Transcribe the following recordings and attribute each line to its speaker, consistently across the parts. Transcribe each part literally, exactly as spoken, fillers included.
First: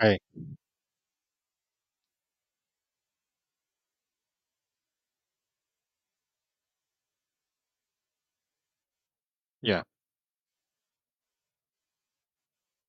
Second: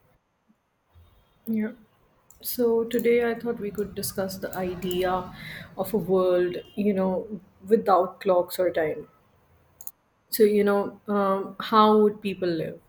Speaker 1: Right.
Speaker 2: Yeah. So today I thought we could discuss the idea of a world, you know, without clocks or time.
Speaker 1: Yeah.
Speaker 2: So, you know, um, how would people live?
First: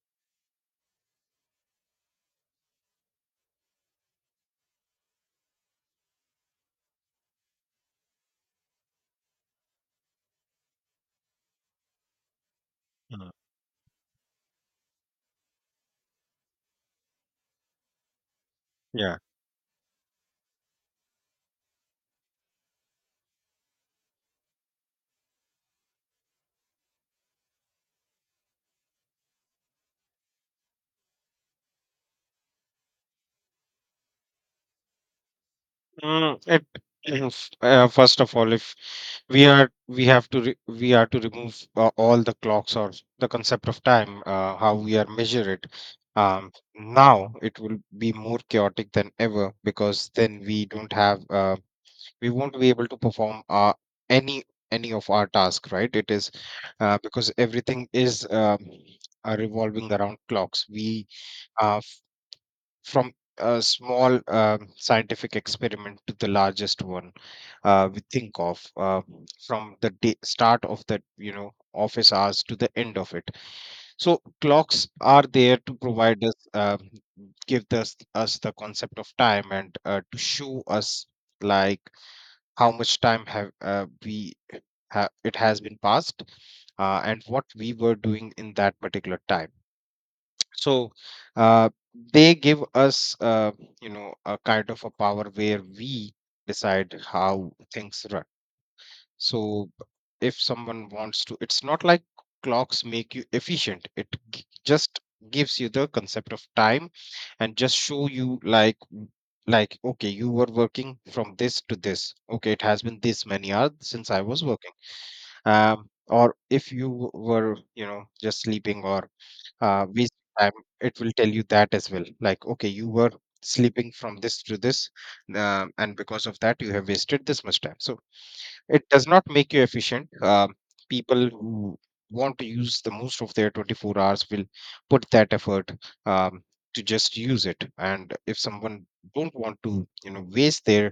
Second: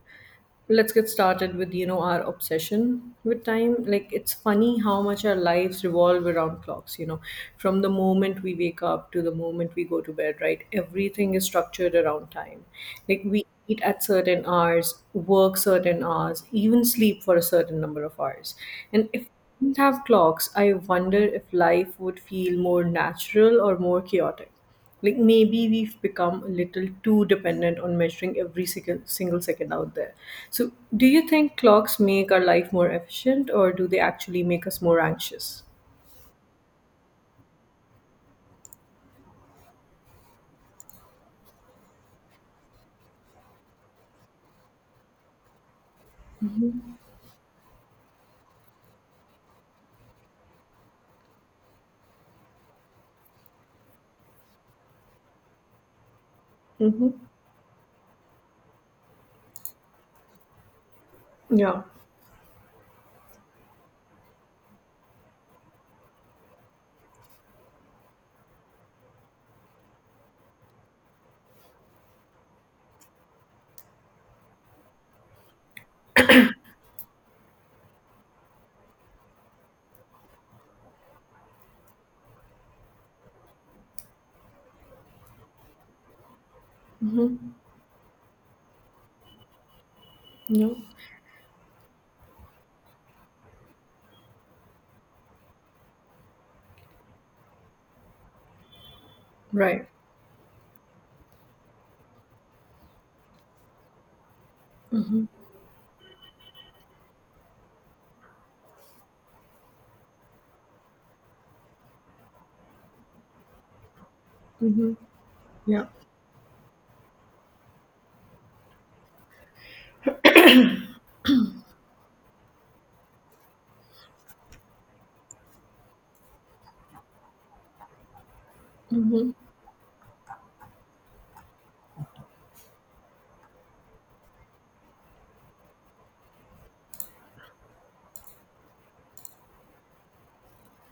Speaker 2: Let's get started with you know our obsession with time. Like, it's funny how much our lives revolve around clocks you know from the moment we wake up to the moment we go to bed, right? Everything is structured around time. Like,
Speaker 1: Mm.
Speaker 2: we eat at certain hours, work certain hours, even sleep for a certain number of hours. And
Speaker 1: Yeah.
Speaker 2: if we didn't have clocks, I wonder if life would feel more natural or more chaotic. Like, maybe we've become a little too dependent on measuring every single, single second out there. So, do you think clocks make our life more efficient, or do they actually make us more anxious?
Speaker 1: Mm, it, is- uh, First of all, if we are we have to re we are to remove uh, all the clocks or the concept of time, uh, how we are measure it. Um,
Speaker 2: Mm-hmm.
Speaker 1: now it will be more chaotic than ever because then we don't have uh, we won't be able to perform uh, any any of our task, right? It is uh,
Speaker 2: Mm-hmm.
Speaker 1: because everything is um, uh, revolving around clocks. We uh,
Speaker 2: Yeah.
Speaker 1: from a small um, scientific experiment to the largest one, uh, we think of, uh, from the day, start of the you know office hours to the end of it. So clocks are there to provide us uh, give us us the concept of time, and uh, to show us like how much time have uh, we ha- it has been passed, uh, and what
Speaker 2: Mm-hmm.
Speaker 1: we were doing in that particular time.
Speaker 2: Yeah.
Speaker 1: So uh, they give us uh, you know a kind of a power where we decide how things run. So
Speaker 2: Right.
Speaker 1: if someone wants to, it's not like clocks make you efficient, it g- just
Speaker 2: Mm-hmm.
Speaker 1: gives you the concept of time, and just show you like w- like, okay, you were working from this to this. Okay, it has been this many hours since I was working,
Speaker 2: Mm-hmm. Yeah.
Speaker 1: um or if you were you know just sleeping, or uh, waste time, it will tell you that as well, like, okay, you were sleeping from this to this, uh, and because of that you have wasted this much time. So it does not
Speaker 2: Mm-hmm.
Speaker 1: make you efficient. Um people who want to use the most of their twenty-four hours will put that effort, um, to just use it. And if someone don't want to you know waste their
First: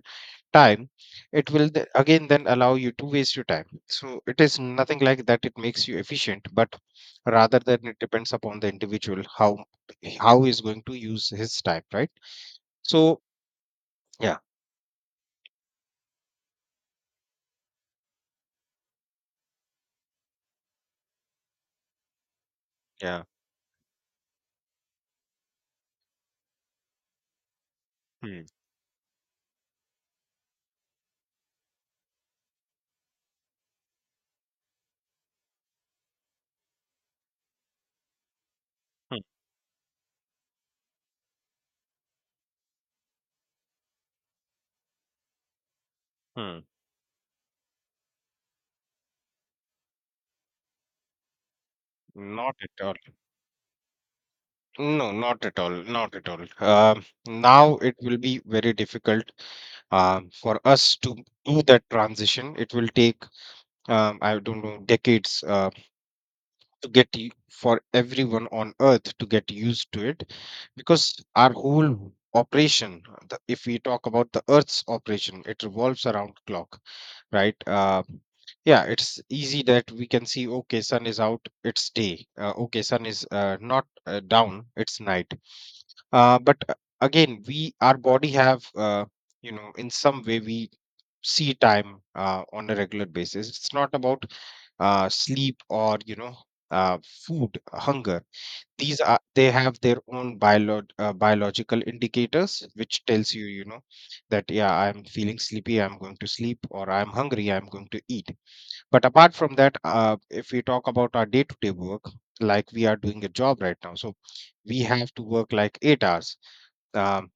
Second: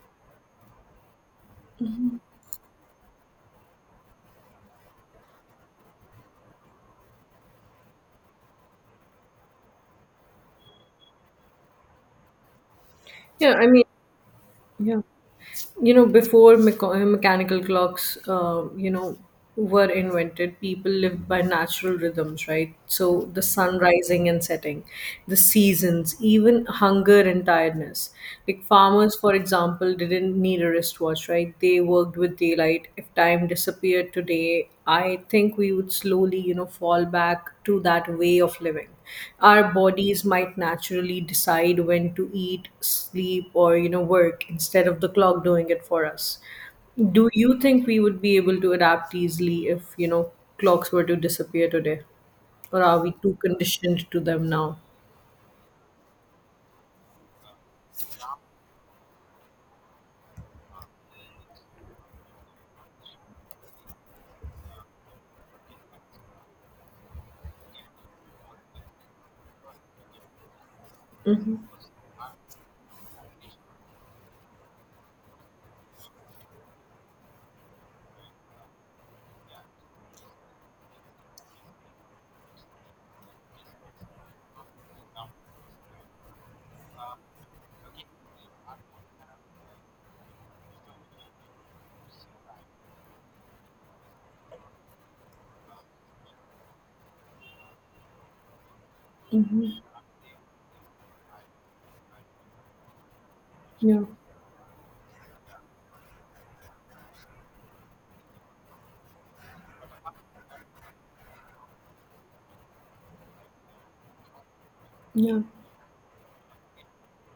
Speaker 1: time, it will th- again then allow you to waste your time. So it is nothing like that it makes you efficient, but rather than, it depends upon the individual how how he's going to use his time, right? so
Speaker 2: Yeah, I mean,
Speaker 1: yeah.
Speaker 2: yeah, you know, before mecha- uh, mechanical clocks uh, you know were invented, people lived by natural rhythms, right? So,
Speaker 1: Yeah.
Speaker 2: the sun rising and setting, the seasons, even hunger and tiredness.
Speaker 1: Hmm.
Speaker 2: Like, farmers, for example, didn't need a wristwatch, right? They worked with daylight. If time disappeared today, I think we would slowly, you know, fall back to that way of living.
Speaker 1: Hmm.
Speaker 2: Our bodies might naturally decide when to eat, sleep, or, you know, work instead of the clock doing it for us.
Speaker 1: Hmm.
Speaker 2: Do you think we would be able to adapt easily if, you know, clocks were to disappear today?
Speaker 1: Not
Speaker 2: Or
Speaker 1: at all.
Speaker 2: are we too conditioned to them now?
Speaker 1: No, not at all. Not at all. Um, now it will be very difficult, um, for us to do that transition. It will take, um, I don't know, decades, uh, to get y- for everyone on earth to get used to it, because our whole operation, uh, the, if we talk about the earth's operation, it revolves around clock, right? Uh, yeah, it's easy that we can see, okay, sun is out, it's day. Uh, okay, sun is uh, not uh, down, it's night. Uh, but uh, again, we our body have, uh, you know in some way we see time uh, on a regular basis. It's not about uh, sleep or you know uh, food, hunger. These are they have
Speaker 2: Hmm.
Speaker 1: their own biolog- uh, biological indicators which tells you, you know
Speaker 2: Yeah,
Speaker 1: that, yeah, I'm feeling sleepy, I'm going to sleep, or I'm hungry, I'm going to eat. But apart from that, uh, if we talk about our day to day work, like, we are doing a job right now, so we have to
Speaker 2: yeah.
Speaker 1: work like eight hours. um,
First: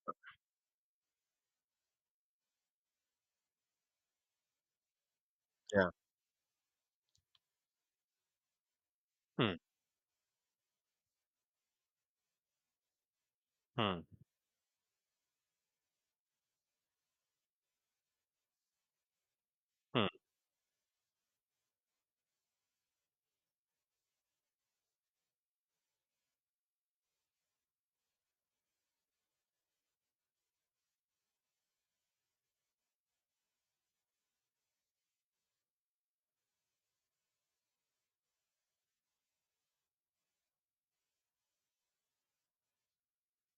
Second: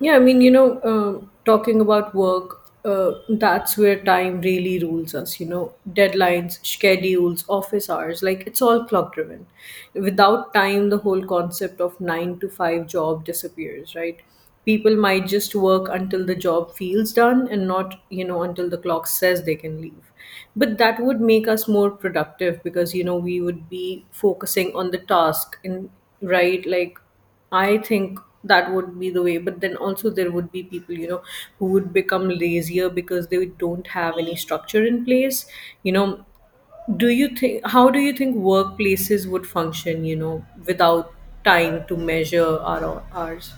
Speaker 2: Yeah, I mean, you know, um, talking about work, uh, that's where time really rules us, you know,
Speaker 1: yeah.
Speaker 2: deadlines, schedules, office hours, like it's all clock driven.
Speaker 1: Hmm.
Speaker 2: Without time, the whole concept of nine to five job disappears,
Speaker 1: Hmm.
Speaker 2: right? People might just work until the job feels done and not, you know, until the clock says they can leave. But that would make us more productive because, you know, we would be focusing on the task, and right, like, I think that would be the way. But then also there would be people, you know, who would become lazier because they don't have any structure in place. You know, do you think how do you think workplaces would function, you know, without time to measure our hours?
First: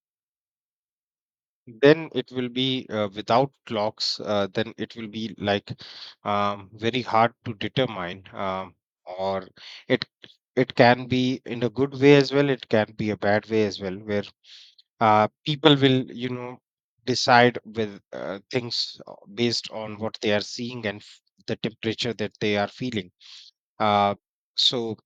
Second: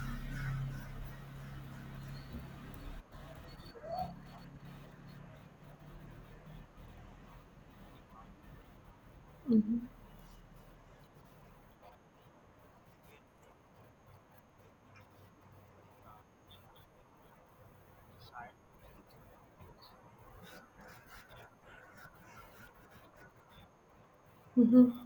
Speaker 1: Then it will be, uh, without clocks, uh, then it will be like, um, very hard to determine, um, or, it it can be in a good way as well, it can be a bad way as well, where uh, people will you know decide with uh, things uh, based on what they are seeing and f- the temperature that they are feeling. uh, so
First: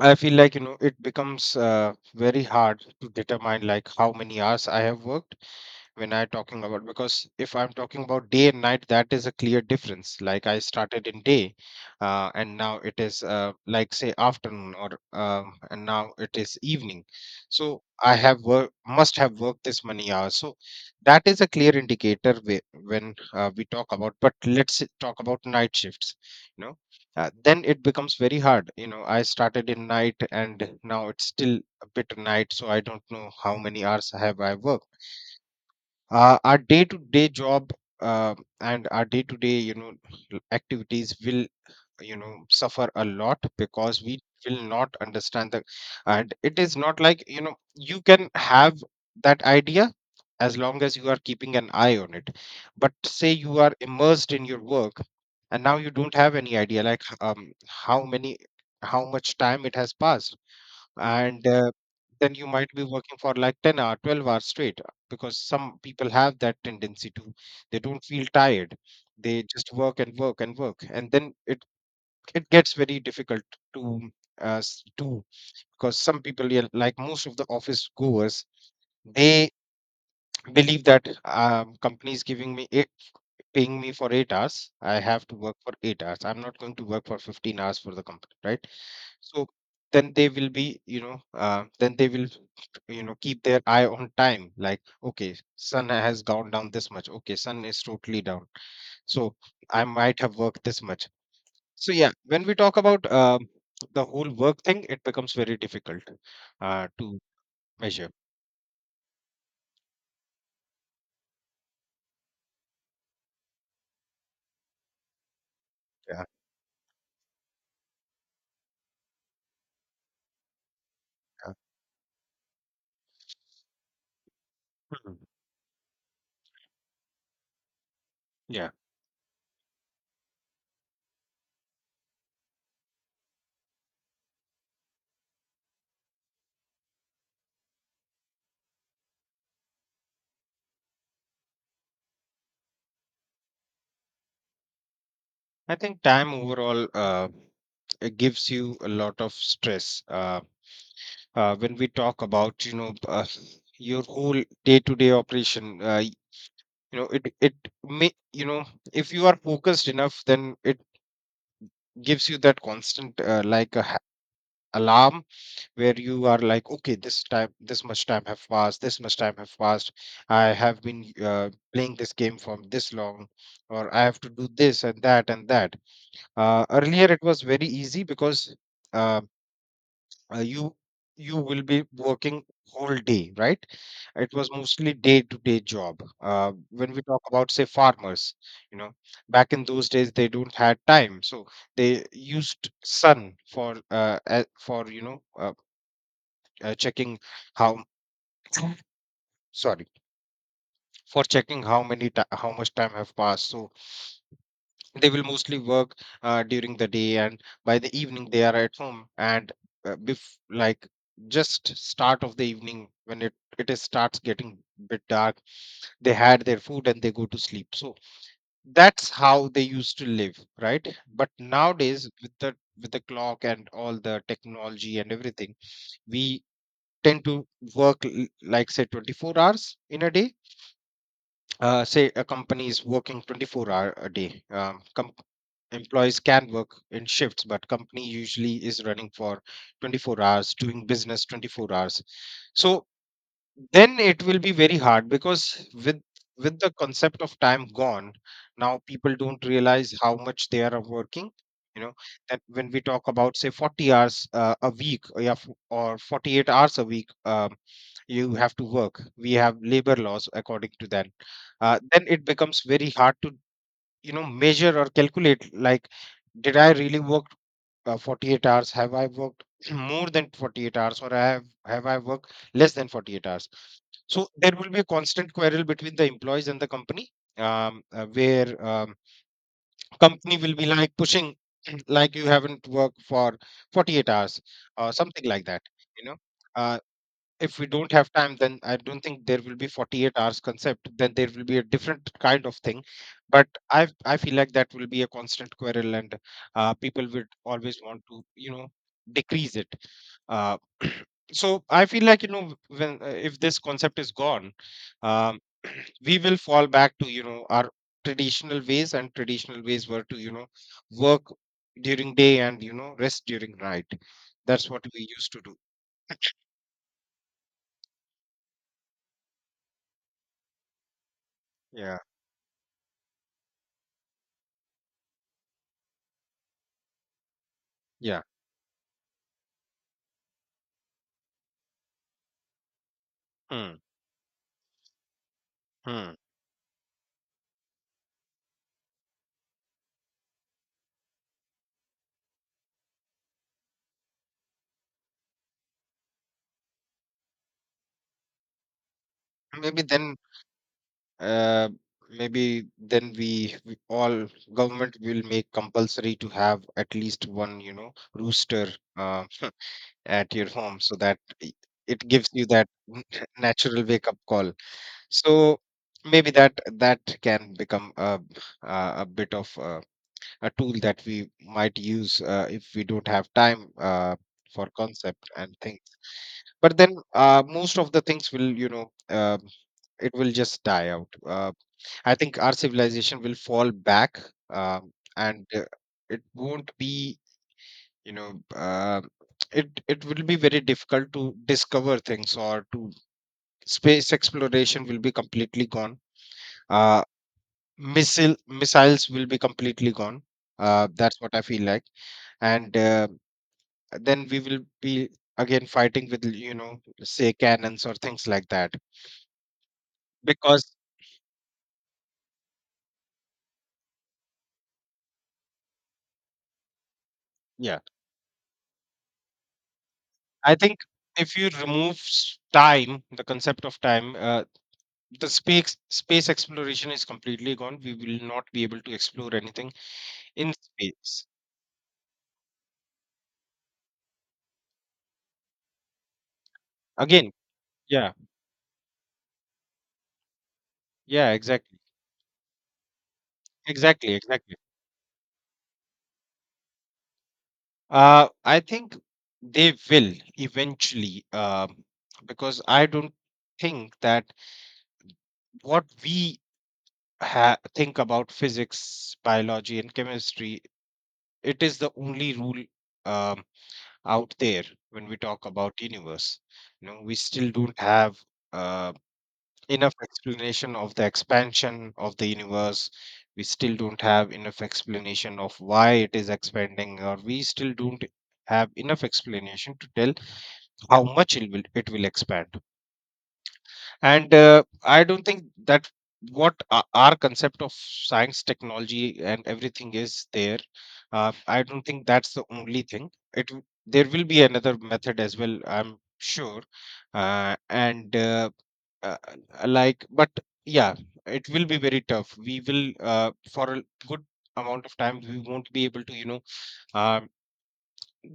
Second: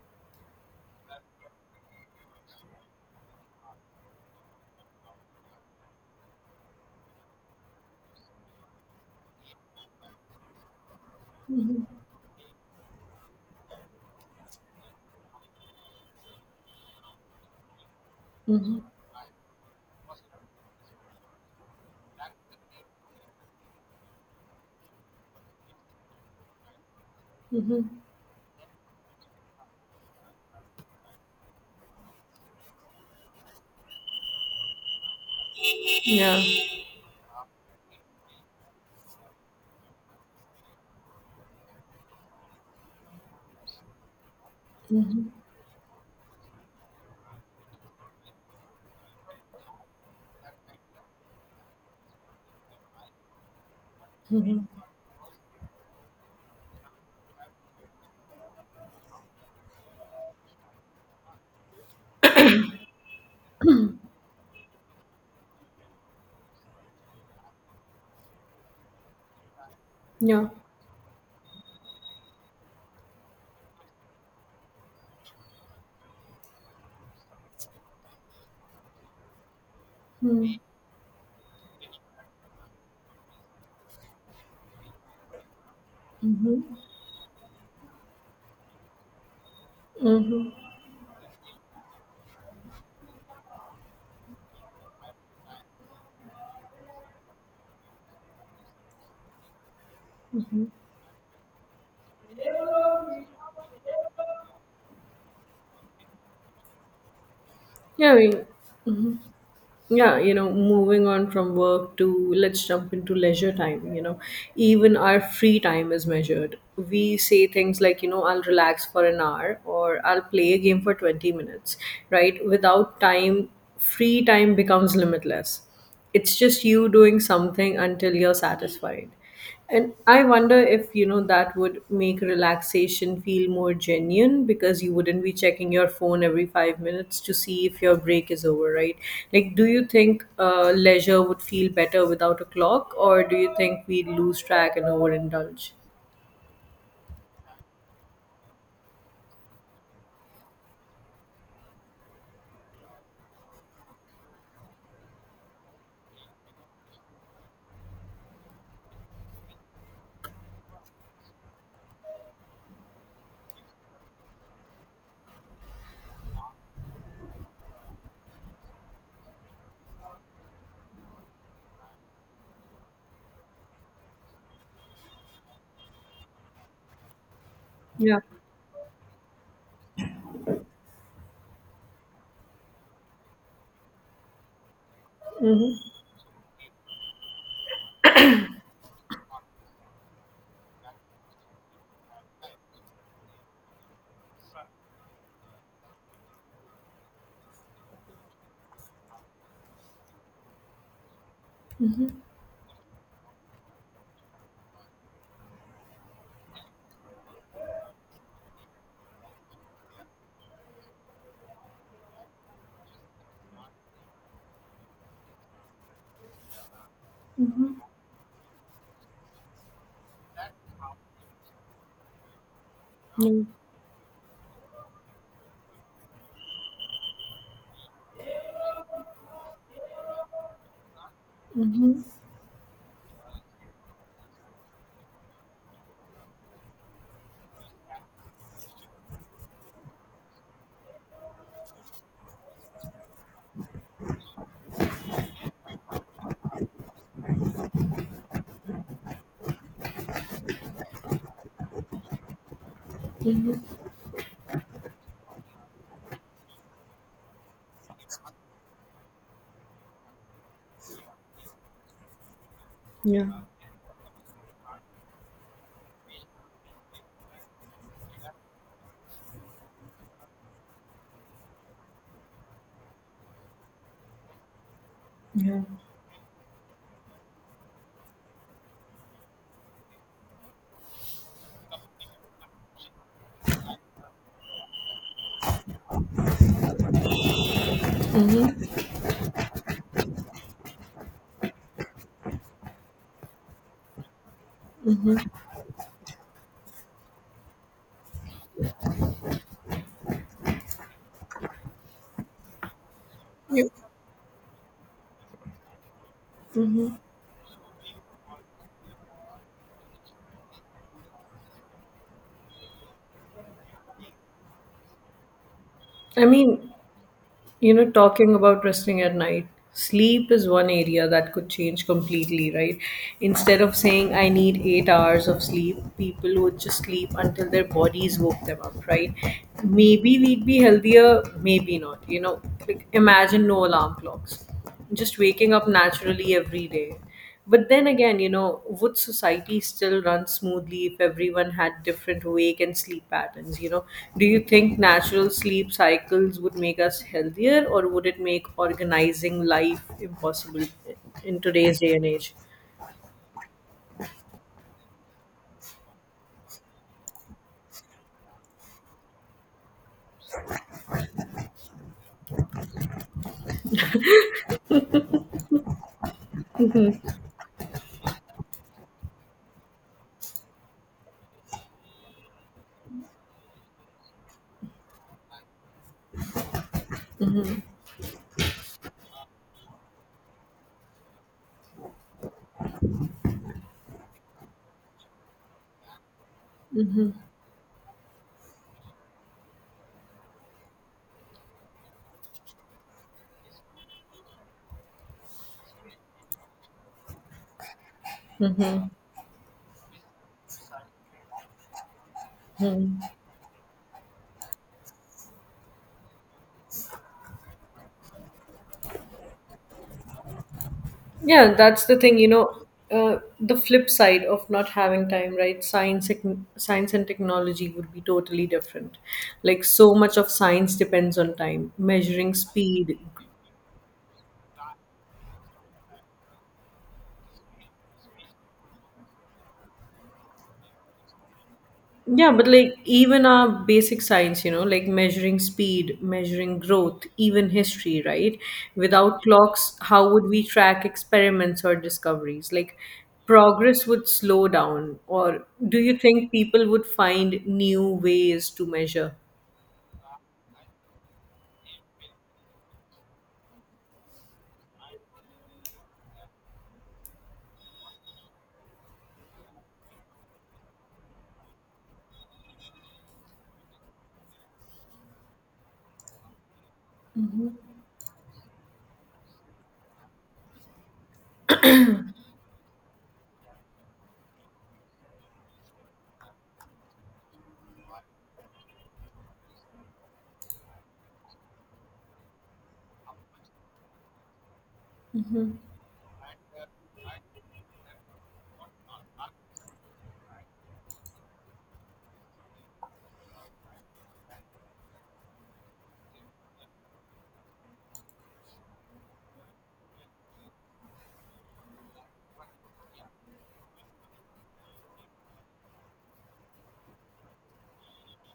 Speaker 1: I feel like, you know it becomes uh, very hard to determine, like, how many hours I have worked. When I talking about, because if I'm talking about day and night, that is a clear difference, like I started in day, uh, and now it is uh, like, say, afternoon, or um, and now it is evening. So I have work
Speaker 2: Mm-hmm.
Speaker 1: must have worked this many hours. So that is a clear indicator, whe- when uh, we talk about. But let's talk about night shifts you know uh, then it
Speaker 2: Mm-hmm.
Speaker 1: becomes very hard. you know I started in night and now it's still a bit night, so I don't know how many hours have I worked. Uh, our
Speaker 2: Yeah.
Speaker 1: day-to-day job, uh, and our day-to-day you know l- activities will you know suffer a lot because we will not understand the— And it is not like, you know you can have that idea as long as you are keeping an eye on it. But say you are immersed in your work, and now you don't have any idea, like, h- um, how many how much time it has passed. And uh, then you might be working for like ten hour twelve hours straight, uh, because some people have that tendency to, they don't feel tired, they just work and work
Speaker 2: Yeah.
Speaker 1: and work. And then it it gets very difficult to uh, s- do. Because some people, yeah, like most of the office goers, they
Speaker 2: Mm-hmm.
Speaker 1: believe that, um, companies giving me eight, paying me for eight hours, I have to work for eight hours, I'm not going to work for fifteen hours for the company, right? So then they will
Speaker 2: Mm-hmm.
Speaker 1: be, you know, uh, then they will, you know, keep their eye on time. Like, okay, sun has gone down this much. Okay, sun is totally down. So I might have worked this much. So, yeah, when we talk about uh, the whole work thing, it becomes very difficult uh, to measure.
Speaker 2: Yeah, I mean, yeah, you know moving on from work to, let's jump into leisure time you know Even our free time is
Speaker 1: Yeah.
Speaker 2: measured. We say things like, you know I'll relax for an hour, or I'll play a game for twenty
Speaker 1: Yeah.
Speaker 2: minutes, right? Without time, free time becomes
Speaker 1: Mhm.
Speaker 2: limitless. It's just you doing something until you're
Speaker 1: Yeah.
Speaker 2: satisfied. And I wonder if, you know, that would make relaxation feel more genuine, because you wouldn't be checking your phone every five minutes to see if your break is over, right? Like, do you think uh, leisure would feel better without a clock, or do you think we'd lose track and overindulge?
Speaker 1: I think time overall, uh, it gives you a lot of stress. Uh, uh, when we talk about, you know, uh, your whole day-to-day operation, uh, you know it it may, you know if you are focused enough, then it gives you that constant, uh, like a, ha- alarm, where you are like, okay, this time this much time have passed, this much time have passed. I have been uh, playing this game for this long, or I have to do this and that and that. Uh, earlier it was very easy
Speaker 2: Yeah.
Speaker 1: because, uh, uh, you you will be working whole day, right? It was mostly day to day job,
Speaker 2: Mm-hmm.
Speaker 1: uh, when we talk about, say, farmers, you know back in those days they don't had time. So they used sun for, uh, a- for you know uh, uh, checking how sorry, for checking how many ti how much time have passed. So they will mostly work uh, during the day, and by the evening they are at home. And uh, bef- like, just start of the evening, when it it is starts getting bit dark, they had their food and they go to sleep. So that's how they used to live, right? But nowadays with the with the
Speaker 2: Yeah.
Speaker 1: clock and all the technology and everything, we tend to work l- like, say, twenty-four hours in a day. Uh,
Speaker 2: Mm-hmm.
Speaker 1: say a company is working twenty-four hour a day. um, Employees can work in shifts, but company usually is running for twenty-four hours, doing business twenty-four hours. So then it will be very hard, because with with the concept of time gone, now people don't realize how much they are working. You know that, when we talk about, say, forty hours uh, a week, or, yeah, f- or forty-eight hours a week, um, you have to work. We have labor laws according to that. Uh, then it becomes very hard
Speaker 2: Yeah.
Speaker 1: to you know measure or calculate, like, did I really work, uh, forty-eight hours, have I worked more than forty-eight hours, or I have have I worked less than forty-eight hours? So there will be a constant
Speaker 2: Yeah,
Speaker 1: quarrel between the employees and the company, um, uh, where um, company will be like pushing like, you haven't worked for forty-eight hours, or something like that you know Uh, if we don't have time, then I don't think there will be forty-eight hours concept, then there will be a different kind of thing. But i i feel like that will be a constant quarrel, and uh, people would always want to you know decrease it. uh, so I feel like, you know when uh, if this concept is gone, um, we will fall back to you know our traditional ways. And traditional ways were to you know work during day and you know rest during night. That's what we used to do.
Speaker 2: I mean, You know, talking about resting at night, sleep is one area that could change
Speaker 1: Yeah.
Speaker 2: completely, right? Instead of saying I need eight hours of sleep, people would just sleep until their bodies
Speaker 1: yeah
Speaker 2: woke them up, right? Maybe we'd be healthier, maybe not. You know, like imagine no
Speaker 1: Hmm.
Speaker 2: alarm clocks, just waking up
Speaker 1: Hmm.
Speaker 2: naturally every day. But then again, you know, would society still run smoothly if everyone had different wake and sleep patterns? You know, do you think natural sleep cycles would make us healthier, or would it make organizing life
Speaker 1: Maybe then,
Speaker 2: impossible in
Speaker 1: uh,
Speaker 2: today's day and age?
Speaker 1: Maybe then, we, we all government will make compulsory to have at least one, you know, rooster, uh, at your home, so that i- it gives you that, n- natural wake up call. So maybe that that can become a, a, a bit of a, a tool that we might use, uh, if we don't have time, uh, for concept and things. But then, uh, most of the things will, you know um, it will just die out. uh, I think our civilization will fall back, um, and uh, it won't be, you know uh, it it will be very difficult to discover things, or to space exploration will be completely gone. uh, missile missiles will be completely gone. Uh, that's what I feel like. And uh, then we will be again fighting with, you know say, cannons or things like that, because—
Speaker 2: Yeah, that's the thing, you know, uh, the flip side of not having time, right? Science, tec- science and technology
Speaker 1: Yeah,
Speaker 2: would be totally different. Like, so much of
Speaker 1: I
Speaker 2: science
Speaker 1: think
Speaker 2: depends on
Speaker 1: if you
Speaker 2: time,
Speaker 1: remove
Speaker 2: measuring
Speaker 1: s-
Speaker 2: speed.
Speaker 1: time, the concept of time, uh, the space space exploration is completely gone. We will not be able to explore anything in space
Speaker 2: Yeah, but like, even our basic science, you know, like measuring speed, measuring growth,
Speaker 1: again.
Speaker 2: even history,
Speaker 1: Yeah,
Speaker 2: right? Without clocks, how would we track
Speaker 1: yeah,
Speaker 2: experiments or
Speaker 1: exactly,
Speaker 2: discoveries? Like, progress would
Speaker 1: exactly,
Speaker 2: slow
Speaker 1: exactly.
Speaker 2: down, or do you think people would find new
Speaker 1: Uh,
Speaker 2: ways
Speaker 1: I
Speaker 2: to
Speaker 1: think
Speaker 2: measure?
Speaker 1: they will eventually, um, because I don't think that what we ha- think about physics, biology, and chemistry, it is the only rule. um Out there, when we talk about universe, you know we still don't have uh, enough explanation of the expansion of the universe. We still don't have enough explanation of why it is expanding, or we still don't have enough explanation to tell how much it will it will expand. And uh, I don't think that what o- our concept of science, technology, and everything is there. uh, I don't think that's the only thing, it w- there will be another method as well, I'm sure. uh, and uh, uh, uh, like, but yeah, it will be very tough. We will uh, For a good amount of time we won't be able to, you know uh,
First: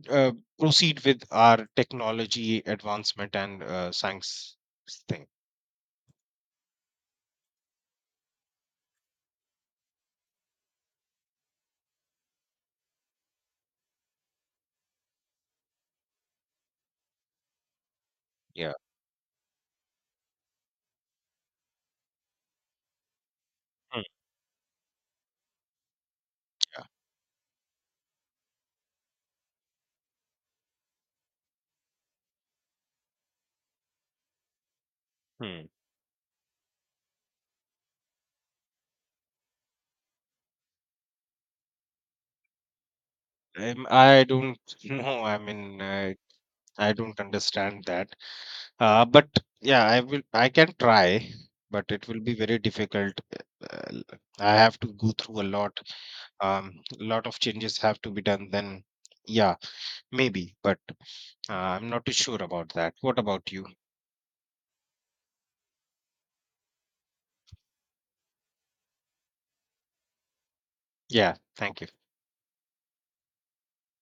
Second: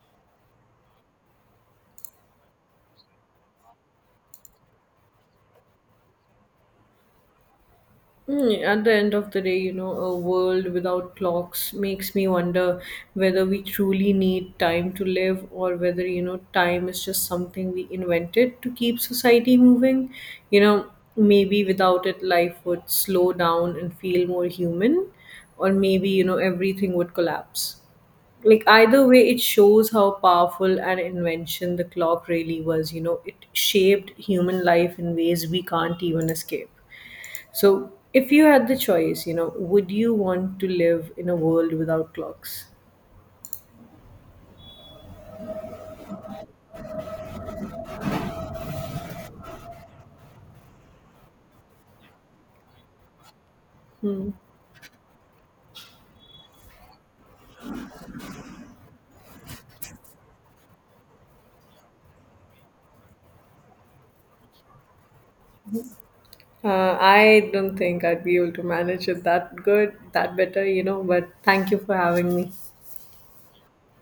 Speaker 1: uh, proceed with our technology advancement and uh, science thing.
Speaker 2: Mm, At the end of the day, you know, a world without clocks makes me wonder whether we truly need time to live, or whether, you know, time is just something we invented to
Speaker 1: Yeah.
Speaker 2: keep society moving. You know, maybe without it, life would slow down and
Speaker 1: Hmm.
Speaker 2: feel more human, or maybe, you know, everything would collapse. Like, either way, it shows how powerful an invention the clock really was. You know, it shaped human life in ways we
Speaker 1: Hmm.
Speaker 2: can't even escape. So, if you had the choice, you know, would you want to live in a world without clocks?
Speaker 1: Um, I don't know. I mean, I, I don't understand that. Uh, but yeah, I will. I can try, but it will be very difficult. Uh,
Speaker 2: Hmm.
Speaker 1: I have to go through a lot. Um, a lot of changes have to be done. Then, yeah, maybe. But uh, I'm not too sure about that. What about you?
Speaker 2: Uh, I don't think I'd be able to manage it that good, that better, you know, but
Speaker 1: Yeah,
Speaker 2: thank you
Speaker 1: thank you.
Speaker 2: for having me.